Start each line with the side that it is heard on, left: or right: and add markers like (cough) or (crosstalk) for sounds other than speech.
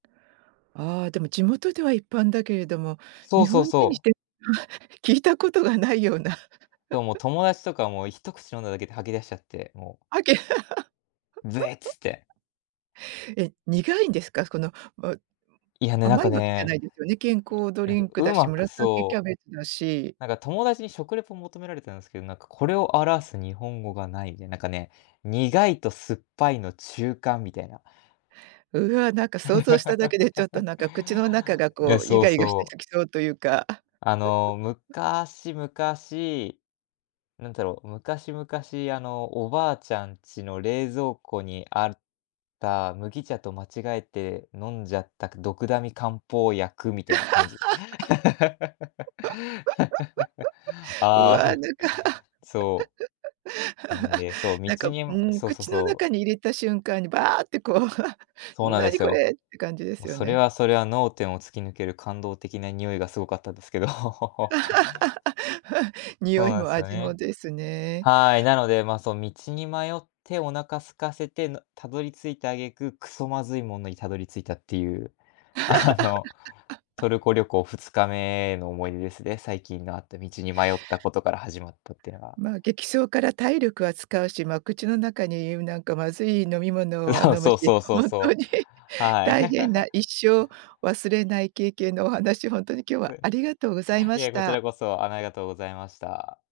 right: ああ、でも地元では一般だけれども、
left: そ
right: 日
left: うそう
right: 本人にし
left: そう。
right: て、(chuckles) 聞いたことがないような。
left: そう、もう
right: (chuckles)
left: 友達とかも一口飲んだだけで吐き出しちゃって、もう。
right: あけ
left: べ、つって。
right: (laughs) え、苦いんですか？すこの、わう
left: いや、ね、なん
right: 甘
left: か
right: いわけじゃ
left: ね、
right: ないですよね？健康ド
left: いなん
right: リ
left: か
right: ンクだし、
left: 上手く、
right: 紫キャ
left: そう、
right: ベツだし。
left: なんか友達に食レポを求められたんすけど、なんかこれを表す日本語がないで、なんかね、苦いと酸っぱいの中間みたいな。
right: うわ、なんか想像しただけでちょっと
left: (laughs)
right: なんか口の中が、
left: え、
right: こう、イ
left: そう
right: ガイガして
left: そう。
right: きそうというか。
left: あの、
right: (chuckles)
left: 昔々なんだろう、昔々あの、おばあちゃんちの冷蔵庫にあった麦茶と間違えて飲んじゃった、くドクダミ漢方薬みたいな感じ。(laughs)
right: (laughs) うわ、な
left: あ
right: んか
left: あ、そう。うん、
right: (laughs)
left: で、そう、
right: なんか、
left: 道
right: う
left: に、む
right: ーん、
left: そうそう
right: 口の
left: そう。
right: 中に入れた瞬間にバーってこう、(chuckles)
left: そうなんで
right: 何
left: す
right: こ
left: よ。
right: れって感じで
left: もう
right: すよ
left: それ
right: ね。
left: はそれは脳天を突き抜ける感動的な匂いがすごかったですけど。(laughs)
right: (laughs)
left: そ
right: 匂
left: う
right: い
left: なん
right: も
left: すよ
right: 味も
left: ね。
right: ですね。
left: はい、なので、ま、そう、道に迷ってお腹空かせてのたどり着いた挙句、くそまずいものにたどり着いたっていう。あの、
right: (laughs)
left: トルコ旅行2日目の思い出です、で、最近のあった道に迷ったことから始まったってのが。
right: ま、激走から体力は使うし、ま、口の中に、うなんかまずい飲み物は
left: (laughs)
right: 飲む
left: そう
right: し、
left: そうそう
right: 本当
left: そう。
right: に
left: はい。
right: 大変な
left: (chuckles)
right: 一生忘れない経験のお話、ほんとに今日は
left: ふ
right: ありがとうございま
left: え、
right: し
left: こち
right: た。
left: らこそ、あの、ありがとうございました。